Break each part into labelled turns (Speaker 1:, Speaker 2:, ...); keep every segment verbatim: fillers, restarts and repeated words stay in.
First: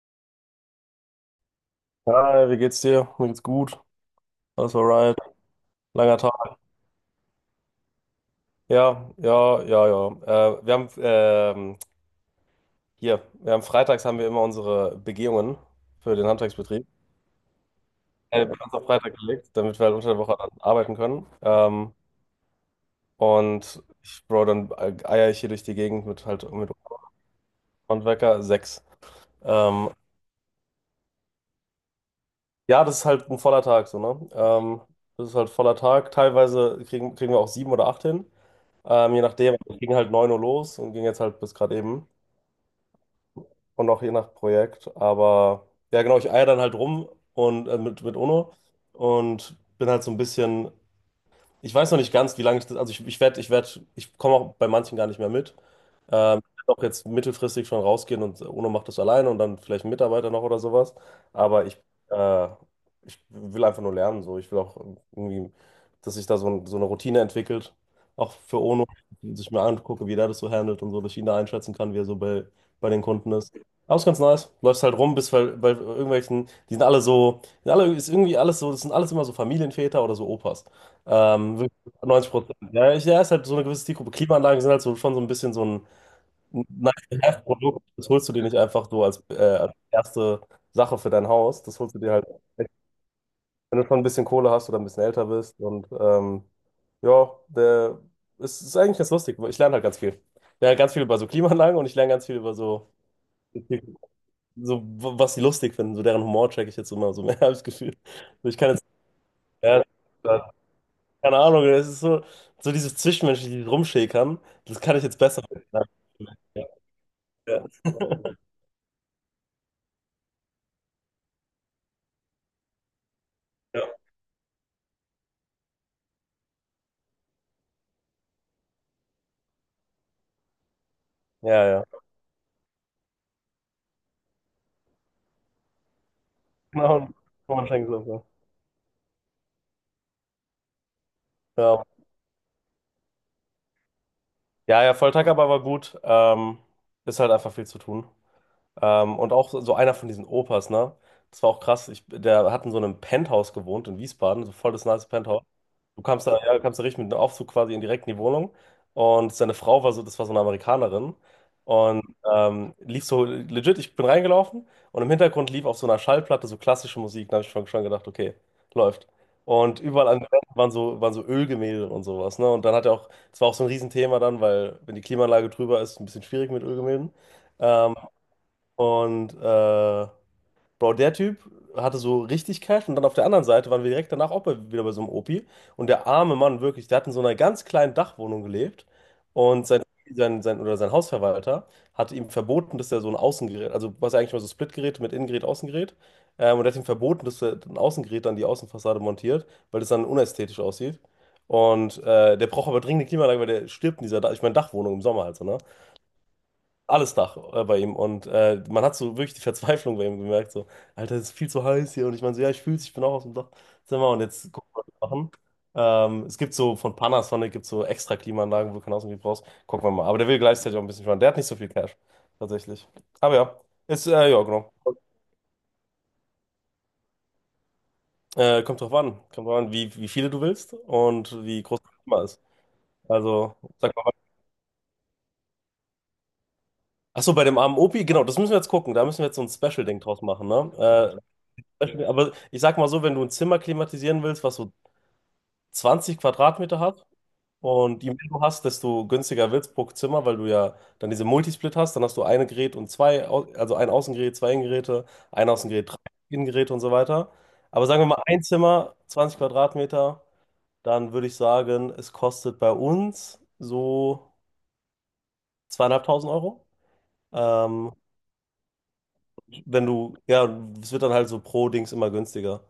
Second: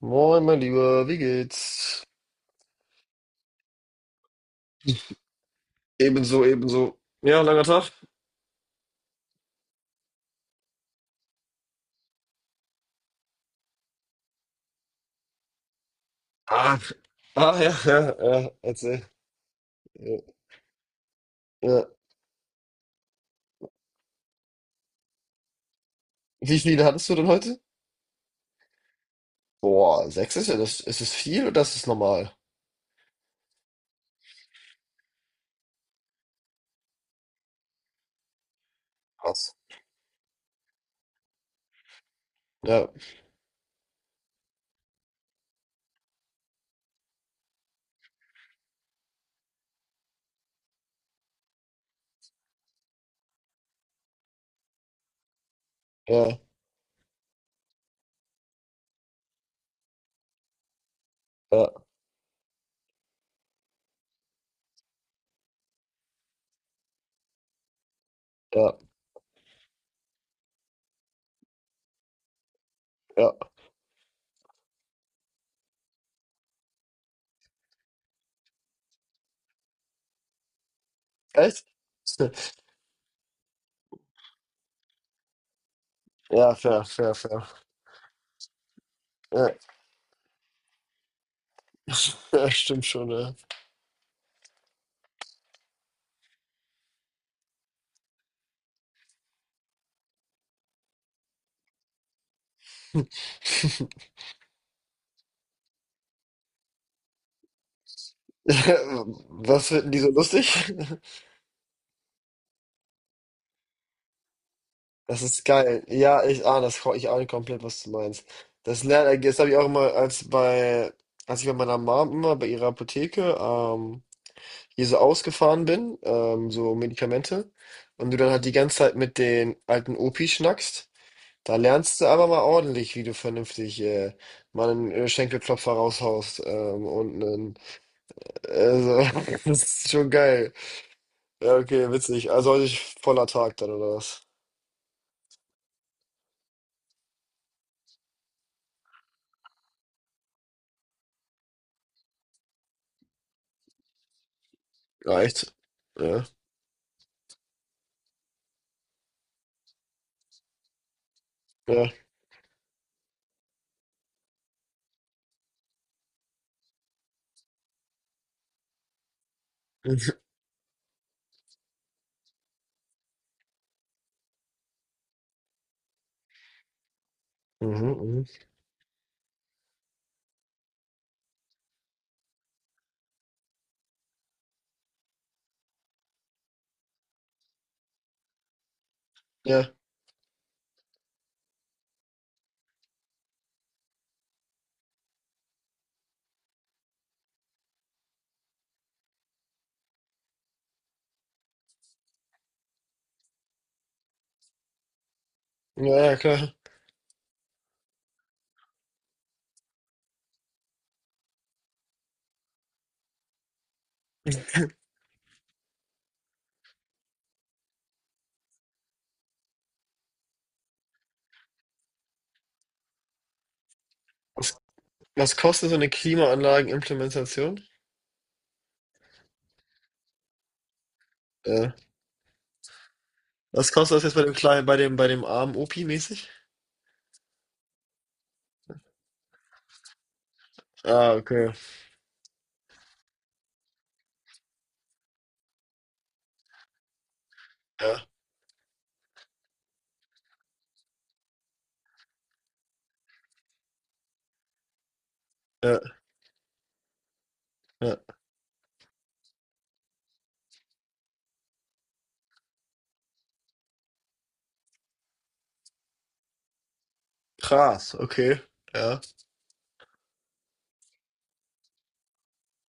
Speaker 1: Moin, mein Lieber, wie geht's?
Speaker 2: Hi, wie geht's dir? Mir geht's gut. Alles alright. Langer
Speaker 1: Ebenso,
Speaker 2: Tag.
Speaker 1: ebenso. Ja, langer Tag.
Speaker 2: Ja, ja, ja, ja. Äh, wir haben ähm, hier, wir haben freitags haben wir immer unsere Begehungen für den
Speaker 1: Ah,
Speaker 2: Handwerksbetrieb.
Speaker 1: ah, ja, ja,
Speaker 2: Äh,
Speaker 1: ja,
Speaker 2: wir haben uns auf
Speaker 1: erzähl.
Speaker 2: Freitag gelegt, damit wir halt unter der
Speaker 1: Ja.
Speaker 2: Woche dann arbeiten können.
Speaker 1: Ja.
Speaker 2: Ähm, und ich, Bro, dann äh, eier ich hier durch die Gegend mit halt
Speaker 1: Wie
Speaker 2: mit
Speaker 1: viele hattest du denn heute?
Speaker 2: Handwerker sechs. Ähm,
Speaker 1: Boah, sechs ist ja das. Ist es viel oder ist es normal?
Speaker 2: ja, das ist halt ein voller Tag, so, ne? Ähm, das ist halt voller Tag. Teilweise kriegen, kriegen wir auch sieben oder acht hin. Ähm, je
Speaker 1: Krass.
Speaker 2: nachdem, wir gingen halt neun Uhr los und gingen jetzt halt bis gerade eben.
Speaker 1: Ja,
Speaker 2: Und auch je nach Projekt. Aber ja, genau, ich eier dann halt rum und äh, mit, mit UNO und bin halt so ein bisschen, ich weiß noch nicht ganz, wie lange ich das, also ich, ich werde, ich werde, ich komme auch bei manchen gar nicht mehr mit. Ähm,
Speaker 1: ja,
Speaker 2: ich werd auch jetzt mittelfristig schon rausgehen und UNO macht das alleine und dann vielleicht ein Mitarbeiter noch oder sowas.
Speaker 1: ja,
Speaker 2: Aber ich, äh, ich will einfach nur lernen, so. Ich will auch irgendwie, dass sich da so, ein, so eine Routine entwickelt, auch für
Speaker 1: ja,
Speaker 2: UNO, dass ich mir angucke, wie der das so handelt und so, dass ich ihn da einschätzen kann, wie er so bei, bei den Kunden
Speaker 1: ja.
Speaker 2: ist. Aber ist ganz nice. Läufst halt rum, bis bei, bei irgendwelchen, die sind alle so, sind alle, ist irgendwie alles so, das sind alles immer so Familienväter oder so Opas. Ähm,
Speaker 1: Echt?
Speaker 2: wirklich neunzig Prozent. Ja, ich, ja, ist halt so eine gewisse Zielgruppe. Klimaanlagen sind halt so, schon so ein bisschen so ein
Speaker 1: Ja, fair, fair, fair.
Speaker 2: Nice-to-have-Produkt. Das holst du dir nicht einfach so als, äh,
Speaker 1: Ja,
Speaker 2: als erste Sache für dein Haus. Das holst du dir halt,
Speaker 1: ja stimmt schon, ja.
Speaker 2: wenn du schon ein bisschen Kohle hast oder ein bisschen älter bist. Und ähm, ja, der, es ist eigentlich ganz lustig. Ich lerne halt ganz viel. Ich lerne ganz viel über so Klimaanlagen und ich lerne ganz viel über so, so, was die lustig finden. So deren Humor check ich jetzt immer so mehr, habe ich das Gefühl. So, ich kann jetzt.
Speaker 1: Was finden die so
Speaker 2: Ja,
Speaker 1: lustig?
Speaker 2: keine Ahnung, es ist so, so dieses Zwischenmenschliche, dieses Rumschäkern, das kann ich jetzt
Speaker 1: Das
Speaker 2: besser.
Speaker 1: ist
Speaker 2: Ja,
Speaker 1: geil. Ja, ich ahne das, ich ahne komplett,
Speaker 2: ja,
Speaker 1: was du meinst. Das lerne, das habe ich auch immer, als bei, als ich bei meiner Mom immer bei ihrer Apotheke
Speaker 2: ja.
Speaker 1: ähm, hier so ausgefahren bin, ähm, so Medikamente, und du dann halt die ganze Zeit mit den alten Opis schnackst, da
Speaker 2: Ja, ja.
Speaker 1: lernst du aber mal ordentlich, wie du vernünftig äh, mal einen äh, Schenkelklopfer raushaust ähm,
Speaker 2: Genau,
Speaker 1: und einen,
Speaker 2: Roman Schenk-Soße.
Speaker 1: also, das ist schon geil. Ja,
Speaker 2: Ja.
Speaker 1: okay, witzig. Also heute ist voller Tag dann, oder was?
Speaker 2: Ja, ja, Volltag-Aber war gut. Ähm, ist halt einfach viel zu tun. Ähm, und auch so einer von diesen Opas, ne? Das war auch krass. Ich, der hat in so einem Penthouse gewohnt in Wiesbaden, so voll das nice Penthouse.
Speaker 1: Reicht.
Speaker 2: Du
Speaker 1: Ja.
Speaker 2: kamst da, ja, du kamst da richtig mit einem Aufzug quasi in direkt in die Wohnung. Und seine Frau war so, das war so eine Amerikanerin.
Speaker 1: Ja.
Speaker 2: Und ähm, lief so legit, ich bin reingelaufen und im Hintergrund lief auf so einer Schallplatte so klassische Musik. Da habe ich schon, schon gedacht, okay, läuft. Und überall an den Wänden waren so, waren so Ölgemälde und sowas. Ne? Und dann hat er auch, das war auch so ein Riesenthema dann, weil wenn die Klimaanlage drüber ist, ein bisschen schwierig mit Ölgemälden.
Speaker 1: Mhm,
Speaker 2: Ähm,
Speaker 1: mhm.
Speaker 2: und äh, Bro, der Typ hatte so richtig Cash und dann auf der anderen Seite waren wir direkt danach auch bei, wieder bei so einem Opi. Und der arme Mann, wirklich, der hat in so einer ganz kleinen Dachwohnung gelebt und
Speaker 1: Ja,
Speaker 2: sein, sein, sein, oder sein Hausverwalter hat ihm verboten, dass er so ein Außengerät, also was eigentlich mal so Splitgerät mit Innengerät, Außengerät, ähm, und er hat ihm verboten, dass er ein Außengerät an die Außenfassade montiert, weil das dann unästhetisch aussieht. Und äh, der braucht aber dringend eine Klimaanlage, weil der stirbt in dieser, Dach- ich meine, Dachwohnung im Sommer halt so, ne?
Speaker 1: ja, ja, klar.
Speaker 2: Alles Dach äh, bei ihm. Und äh, man hat so wirklich die Verzweiflung bei ihm gemerkt, so, Alter, es ist viel zu heiß hier. Und ich meine so, ja, ich fühl's, ich bin auch aus dem Dachzimmer und jetzt gucken wir, was wir machen. Ähm, es gibt so von Panasonic gibt so extra Klimaanlagen, wo du keinen Außengebiet brauchst. Gucken wir mal. Aber der will gleichzeitig auch ein bisschen sparen. Der hat nicht so viel Cash, tatsächlich. Aber ja, ist, äh, ja,
Speaker 1: Was,
Speaker 2: genau.
Speaker 1: was kostet so eine Klimaanlagenimplementation?
Speaker 2: Äh, kommt drauf an. Kommt drauf an, wie, wie viele du willst und wie
Speaker 1: Ja.
Speaker 2: groß das Klima ist. Also,
Speaker 1: Was
Speaker 2: sag
Speaker 1: kostet das
Speaker 2: mal.
Speaker 1: jetzt bei dem kleinen, bei dem, bei dem armen Opi mäßig?
Speaker 2: Achso, bei dem armen Opi, genau, das müssen wir jetzt gucken. Da müssen wir jetzt so ein Special-Ding draus machen,
Speaker 1: Ah,
Speaker 2: ne? Äh,
Speaker 1: okay.
Speaker 2: Beispiel, aber ich sag mal so, wenn du ein Zimmer klimatisieren willst, was so zwanzig Quadratmeter hat, und
Speaker 1: Ja,
Speaker 2: je mehr du hast, desto günstiger wird's pro Zimmer, weil du ja dann diese Multisplit hast, dann hast du ein Gerät und zwei, Au- also ein Außengerät, zwei Innengeräte, ein
Speaker 1: ja,
Speaker 2: Außengerät, drei Innengeräte und so weiter. Aber
Speaker 1: ja.
Speaker 2: sagen wir mal ein Zimmer, zwanzig Quadratmeter, dann würde ich sagen, es kostet bei uns so zweieinhalbtausend Euro. Ähm,
Speaker 1: Krass, okay. Ja.
Speaker 2: wenn du, ja, es wird dann halt so pro Dings immer günstiger.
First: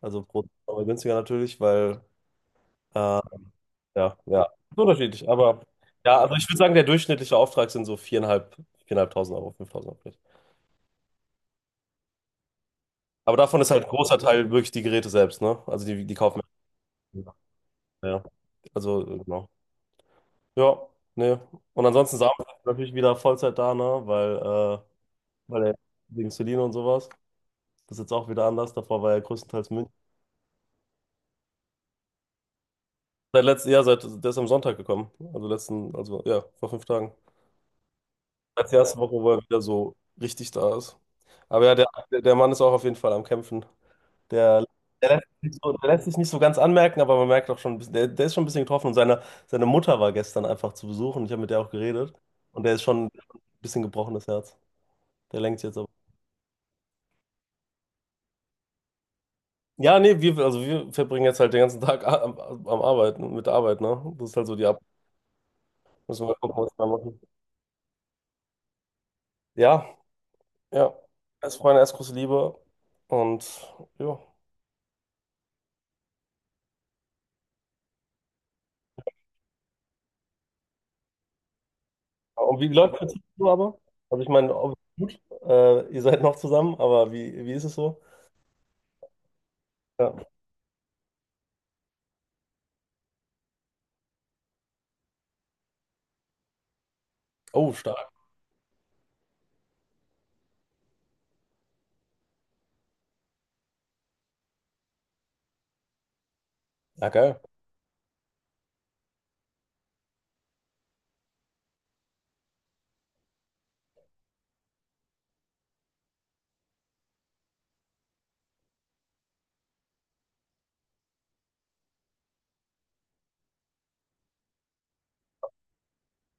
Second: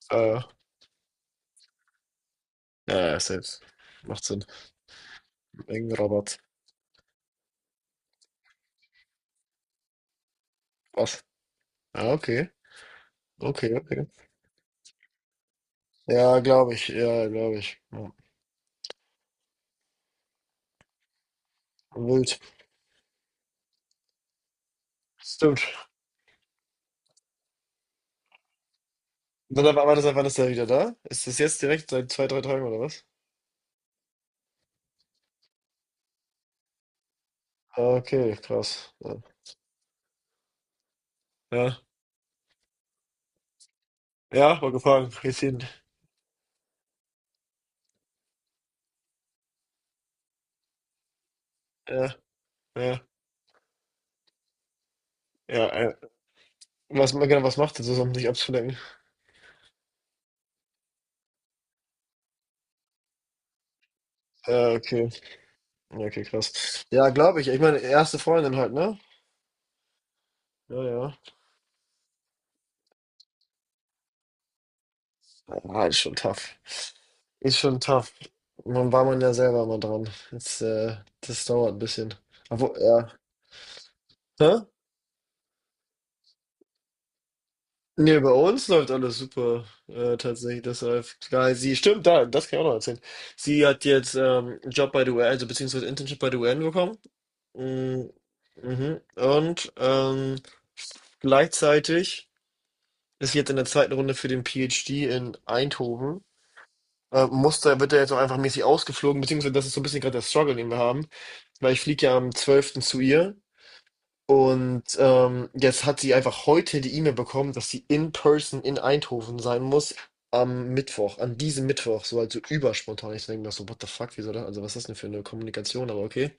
Speaker 2: Also
Speaker 1: Äh,
Speaker 2: pro, aber günstiger natürlich, weil
Speaker 1: ja, ja,
Speaker 2: Äh,
Speaker 1: selbst.
Speaker 2: ja,
Speaker 1: Macht Sinn.
Speaker 2: ja. Ist unterschiedlich, aber
Speaker 1: Irgendein
Speaker 2: ja, also
Speaker 1: Rabatt.
Speaker 2: ich würde sagen, der durchschnittliche Auftrag sind so viereinhalb, viereinhalbtausend Euro, fünftausend Euro.
Speaker 1: Was? Ja, okay.
Speaker 2: Aber davon ist
Speaker 1: Okay,
Speaker 2: halt ein
Speaker 1: okay.
Speaker 2: großer Teil wirklich die Geräte selbst, ne? Also die, die
Speaker 1: Ja,
Speaker 2: kaufen
Speaker 1: glaube ich. Ja,
Speaker 2: wir.
Speaker 1: glaube ich. Ja.
Speaker 2: Ja. Also, äh, genau. Ja, ne. Und ansonsten
Speaker 1: Wild.
Speaker 2: Samuel ist natürlich wieder Vollzeit da, ne? Weil, äh,
Speaker 1: Stimmt.
Speaker 2: weil er wegen Celine und sowas. Das ist jetzt auch wieder anders. Davor war er
Speaker 1: Wann,
Speaker 2: größtenteils in
Speaker 1: wann,
Speaker 2: München.
Speaker 1: wann ist er, wann ist er wieder da? Ist das jetzt direkt seit zwei, drei Tagen oder was?
Speaker 2: Seit letztem Jahr, seit, der ist am Sonntag gekommen. Also letzten, also ja, vor fünf Tagen.
Speaker 1: Ah, okay,
Speaker 2: Als die
Speaker 1: krass.
Speaker 2: erste Woche,
Speaker 1: Ja.
Speaker 2: wo er wieder so richtig da ist. Aber ja,
Speaker 1: Ja,
Speaker 2: der, der Mann ist auch auf jeden Fall am Kämpfen.
Speaker 1: ja,
Speaker 2: Der,
Speaker 1: war
Speaker 2: der
Speaker 1: gefragt.
Speaker 2: lässt
Speaker 1: Jetzt
Speaker 2: sich
Speaker 1: hin.
Speaker 2: nicht so, der lässt sich nicht so ganz anmerken, aber man merkt auch schon, ein bisschen- der, der ist schon ein bisschen getroffen. Und seine, seine Mutter war gestern einfach zu Besuch und ich habe mit der auch
Speaker 1: Ja,
Speaker 2: geredet. Und der ist
Speaker 1: ja,
Speaker 2: schon ein bisschen gebrochenes Herz. Der lenkt
Speaker 1: ja,
Speaker 2: jetzt aber.
Speaker 1: äh, was genau, was macht ihr so, um dich abzulenken?
Speaker 2: Ja, nee, wir, also wir verbringen jetzt halt den ganzen Tag am, am Arbeiten, mit der Arbeit, ne? Das ist halt so die
Speaker 1: Ja,
Speaker 2: Ab.
Speaker 1: okay. Ja, okay,
Speaker 2: Müssen wir mal gucken, was
Speaker 1: krass.
Speaker 2: wir
Speaker 1: Ja,
Speaker 2: machen.
Speaker 1: glaube ich. Ich meine, erste Freundin halt, ne?
Speaker 2: Ja,
Speaker 1: Ja,
Speaker 2: ja.
Speaker 1: ja.
Speaker 2: Als Freunde, als große Liebe. Und ja.
Speaker 1: Ah, ist schon tough. Ist schon tough. Man war man ja selber mal dran. Jetzt, äh, das dauert ein bisschen.
Speaker 2: Und wie
Speaker 1: Obwohl,
Speaker 2: läuft
Speaker 1: ja.
Speaker 2: es so aber? Also ich meine,
Speaker 1: Hä?
Speaker 2: ob- gut, äh, ihr seid noch zusammen, aber wie, wie ist es so?
Speaker 1: Nee, bei uns läuft alles super, äh,
Speaker 2: Ja.
Speaker 1: tatsächlich. Das läuft geil. Sie, stimmt, da, das kann ich auch noch erzählen. Sie hat jetzt ähm, einen Job bei der U N, also beziehungsweise Internship bei der U N bekommen.
Speaker 2: Oh,
Speaker 1: Mm,
Speaker 2: stark.
Speaker 1: mhm. Und ähm, gleichzeitig ist jetzt in der zweiten Runde für den PhD in Eindhoven,
Speaker 2: Ja,
Speaker 1: äh,
Speaker 2: geil.
Speaker 1: muss da, wird er jetzt auch einfach mäßig ausgeflogen, beziehungsweise das ist so ein bisschen gerade der Struggle, den wir haben, weil ich fliege ja am zwölften zu ihr und ähm, jetzt hat sie einfach heute die E-Mail bekommen, dass sie in person in Eindhoven sein muss am Mittwoch, an diesem Mittwoch, so halt so überspontan. Ich denke mir so, what the fuck, wieso das? Also was ist das denn für eine Kommunikation, aber okay.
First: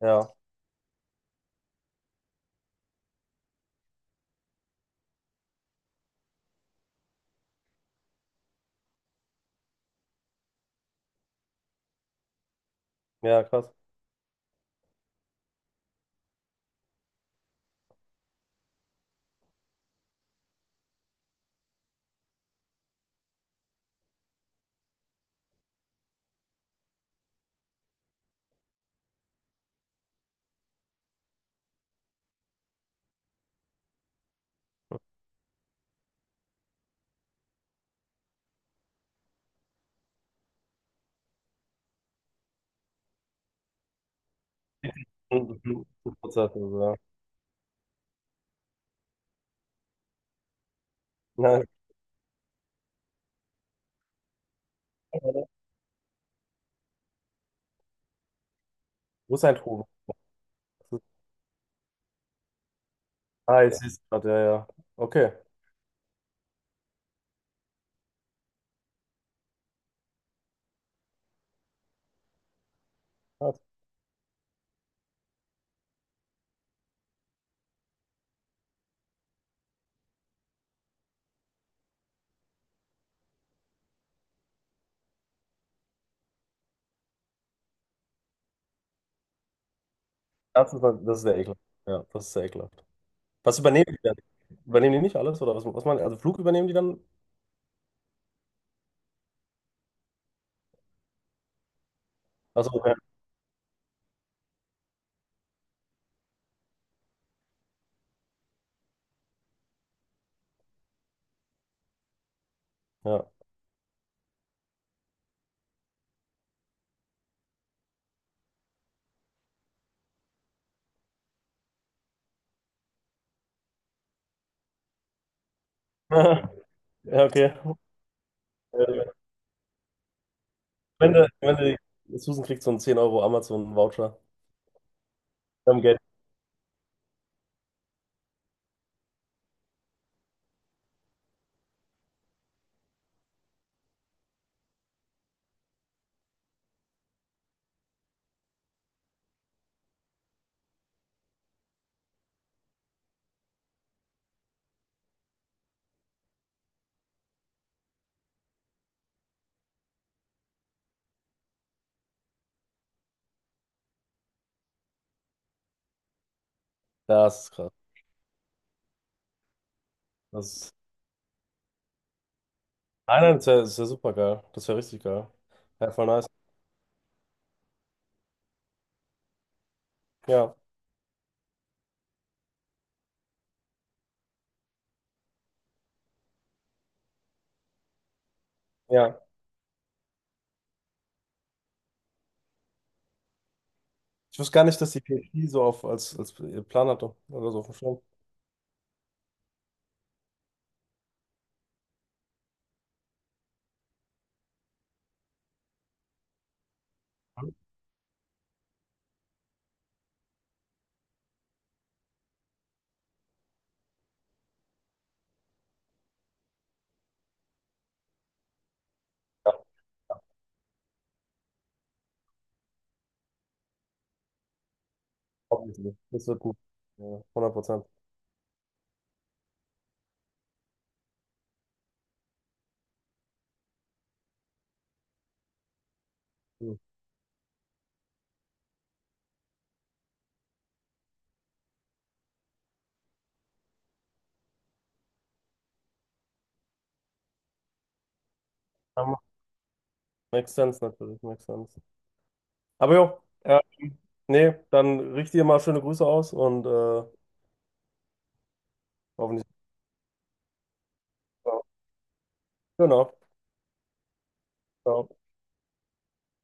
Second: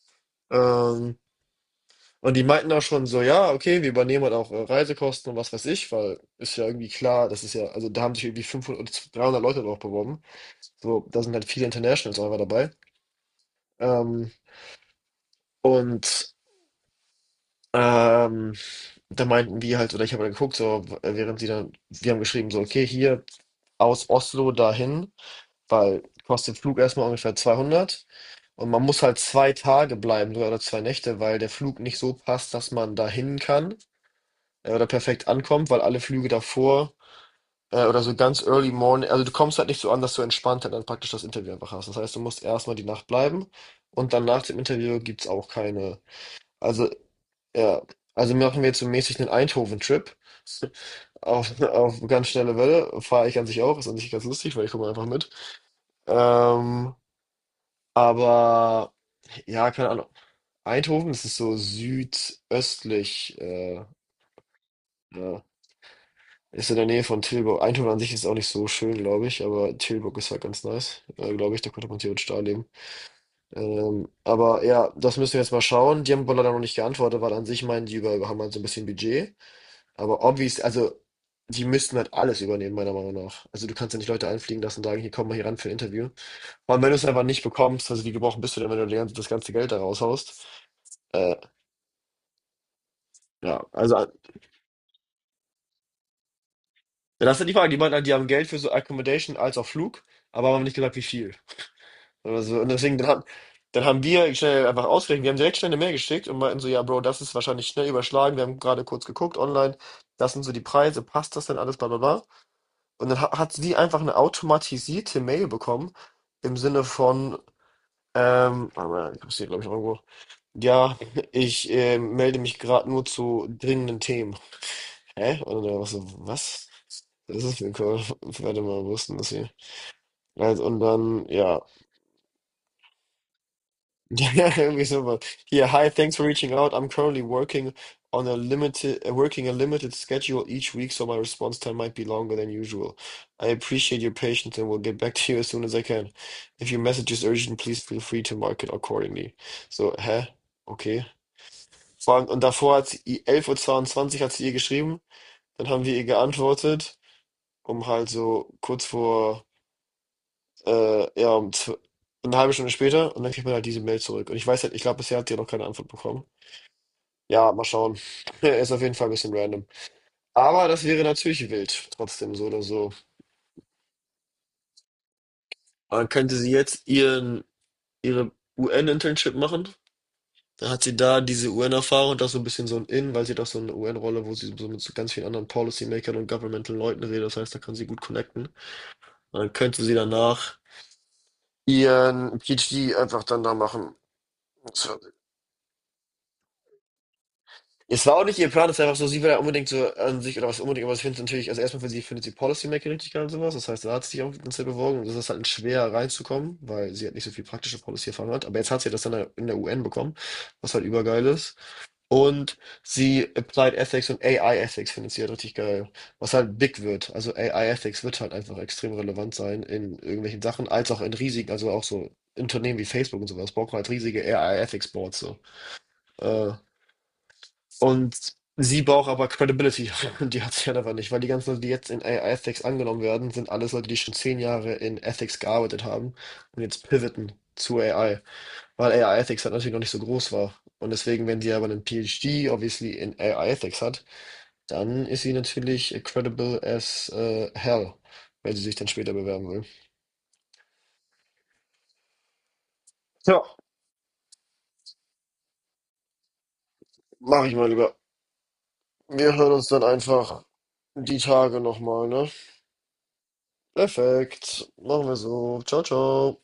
Speaker 2: Ja,
Speaker 1: Ähm, und die meinten auch schon so, ja, okay, wir übernehmen halt auch äh, Reisekosten und was weiß ich, weil ist ja irgendwie klar, das ist ja, also da haben sich irgendwie fünfhundert, oder dreihundert Leute drauf beworben. So, da sind halt viele Internationals auch einfach dabei.
Speaker 2: ja, krass.
Speaker 1: Ähm, und ähm, da meinten wir halt, oder ich habe dann geguckt, so, w- während sie dann, wir haben geschrieben, so, okay, hier aus Oslo dahin, weil kostet Flug erstmal ungefähr zweihundert. Und man muss halt zwei Tage bleiben, sogar oder zwei Nächte, weil der Flug nicht so passt, dass man dahin kann. äh, oder perfekt ankommt, weil alle Flüge davor äh, oder so ganz early morning, also du kommst halt nicht so an, dass du entspannt halt dann praktisch das Interview einfach hast. Das heißt, du musst erstmal die Nacht bleiben und dann nach dem Interview gibt's auch
Speaker 2: Mhm, mhm.
Speaker 1: keine,
Speaker 2: Prozess, also,
Speaker 1: also
Speaker 2: ja.
Speaker 1: ja, also machen wir jetzt so mäßig einen Eindhoven-Trip auf,
Speaker 2: Na,
Speaker 1: auf ganz schnelle Welle, fahre ich an sich auch, ist an sich ganz lustig, weil ich komme einfach mit. Ähm, aber
Speaker 2: wo ist ein
Speaker 1: ja,
Speaker 2: Trubel?
Speaker 1: keine Ahnung. Eindhoven, das ist so südöstlich,
Speaker 2: Ah, jetzt
Speaker 1: äh,
Speaker 2: siehst du gerade, ja, ja. Okay.
Speaker 1: ja. Ist in der Nähe von Tilburg. Eindhoven an sich ist auch nicht so schön, glaube ich, aber Tilburg ist halt ganz nice, äh, glaube ich. Da könnte man theoretisch da leben.
Speaker 2: Krass.
Speaker 1: Ähm, aber ja, das müssen wir jetzt mal schauen. Die haben wohl leider noch nicht geantwortet, weil an sich meinen die über, haben halt so ein bisschen Budget. Aber obvious, also die müssten halt alles übernehmen, meiner Meinung nach. Also du kannst ja nicht Leute einfliegen lassen und sagen, hier komm mal hier ran für ein Interview. Vor allem, wenn du es einfach nicht bekommst, also wie gebrochen bist du denn, wenn du die ganze- das ganze Geld da raushaust?
Speaker 2: Das ist, das ist
Speaker 1: Äh,
Speaker 2: sehr ekelhaft. Ja, das ist sehr ekelhaft. Was
Speaker 1: ja,
Speaker 2: übernehmen
Speaker 1: also
Speaker 2: die
Speaker 1: äh,
Speaker 2: dann? Übernehmen die nicht alles? Oder was, was man, also Flug übernehmen die dann?
Speaker 1: das ist ja die Frage. Die meinten, halt, die haben Geld für so Accommodation als auch Flug, aber haben nicht gesagt, wie viel. Oder so. Und
Speaker 2: Achso, okay.
Speaker 1: deswegen, dann haben, dann haben wir schnell einfach ausgerechnet, wir haben direkt schnell eine Mail geschickt und meinten so, ja, Bro, das ist wahrscheinlich schnell überschlagen, wir haben gerade kurz geguckt online, das sind so die Preise, passt das denn alles, bla bla bla. Und dann
Speaker 2: Ja.
Speaker 1: ha- hat sie einfach eine automatisierte Mail bekommen, im Sinne von, ähm, warte mal, ich hab's hier, glaube ich, noch irgendwo. Ja, ich äh, melde mich gerade nur zu dringenden Themen. Hä? Und dann war so, was?
Speaker 2: Ja,
Speaker 1: Das
Speaker 2: okay.
Speaker 1: ist für ein Call. Warte mal, wo ist denn
Speaker 2: Äh,
Speaker 1: das hier? Also, und
Speaker 2: Wenn
Speaker 1: dann,
Speaker 2: du, wenn
Speaker 1: ja.
Speaker 2: du, Susan kriegt so einen zehn Euro Amazon-Voucher.
Speaker 1: Ja, irgendwie sowas. Hier,
Speaker 2: Am
Speaker 1: hi,
Speaker 2: Geld.
Speaker 1: thanks for reaching out. I'm currently working on a limited, uh, working a limited schedule each week, so my response time might be longer than usual. I appreciate your patience and will get back to you as soon as I can. If your message is urgent, please feel free to mark it accordingly. So, hä? Okay. Vor allem- Und davor hat sie, i- 11.22 Uhr zweiundzwanzig hat sie ihr geschrieben, dann haben wir ihr geantwortet, um halt so kurz vor, äh, ja, um zw- eine halbe Stunde später, und dann kriegt man halt diese Mail zurück. Und ich weiß halt, ich glaube, bisher hat sie ja noch keine Antwort bekommen.
Speaker 2: Das ist
Speaker 1: Ja, mal
Speaker 2: krass.
Speaker 1: schauen. ist auf jeden Fall ein bisschen random. Aber
Speaker 2: Das
Speaker 1: das wäre natürlich wild, trotzdem so oder so.
Speaker 2: Nein, nein, das wäre wär das wär super geil. Das wäre richtig geil. Ja, voll
Speaker 1: Dann
Speaker 2: nice.
Speaker 1: könnte sie jetzt ihren, ihre U N-Internship machen.
Speaker 2: Ja,
Speaker 1: Dann hat sie da diese U N-Erfahrung und das so ein bisschen so ein In, weil sie doch so eine U N-Rolle, wo sie so mit so ganz vielen anderen Policymakern und Governmental-Leuten redet. Das heißt, da kann sie gut connecten.
Speaker 2: ja.
Speaker 1: Und dann könnte sie danach ihren PhD einfach dann da machen.
Speaker 2: Ich wusste gar nicht, dass die P S P so auf, als, als Plan hatte oder so auf dem Schirm.
Speaker 1: Es war auch nicht ihr Plan, es ist einfach so, sie will ja unbedingt so an sich oder was unbedingt, aber ich finde natürlich, also erstmal für sie findet sie Policymaking richtig geil und sowas. Das heißt, da hat sie sich auch ganz sehr beworben und es ist halt schwer reinzukommen, weil sie halt nicht so viel praktische Policy-Erfahrung hat. Aber jetzt hat sie das dann in der U N bekommen, was halt übergeil ist. Und sie Applied Ethics und A I Ethics findet sie halt richtig geil, was halt big wird. Also A I Ethics wird halt einfach extrem relevant
Speaker 2: Ja,
Speaker 1: sein in irgendwelchen Sachen, als auch in riesigen, also auch so Unternehmen wie Facebook und sowas, brauchen halt riesige A I Ethics Boards so.
Speaker 2: obviously. Das wird
Speaker 1: Äh,
Speaker 2: gut. Ja, hundert Prozent.
Speaker 1: und sie braucht aber Credibility. Und die hat sie halt einfach nicht, weil die ganzen Leute, die jetzt in A I Ethics angenommen werden, sind alles Leute, die schon zehn Jahre in Ethics gearbeitet haben und
Speaker 2: Mhm.
Speaker 1: jetzt pivoten zu A I, weil A I Ethics halt natürlich noch nicht so groß war. Und deswegen, wenn sie aber einen PhD obviously in A I Ethics hat, dann ist sie natürlich credible as äh, hell, wenn sie sich dann
Speaker 2: Ja,
Speaker 1: später
Speaker 2: macht-
Speaker 1: bewerben will.
Speaker 2: makes sense natürlich, makes sense. Aber jo,
Speaker 1: Ja,
Speaker 2: äh, nee, dann richte dir mal schöne Grüße aus und äh,
Speaker 1: mach ich mal lieber. Wir
Speaker 2: hoffentlich.
Speaker 1: hören uns dann einfach die Tage nochmal, ne?
Speaker 2: Genau.
Speaker 1: Perfekt. Machen wir
Speaker 2: Ciao.
Speaker 1: so. Ciao, ciao.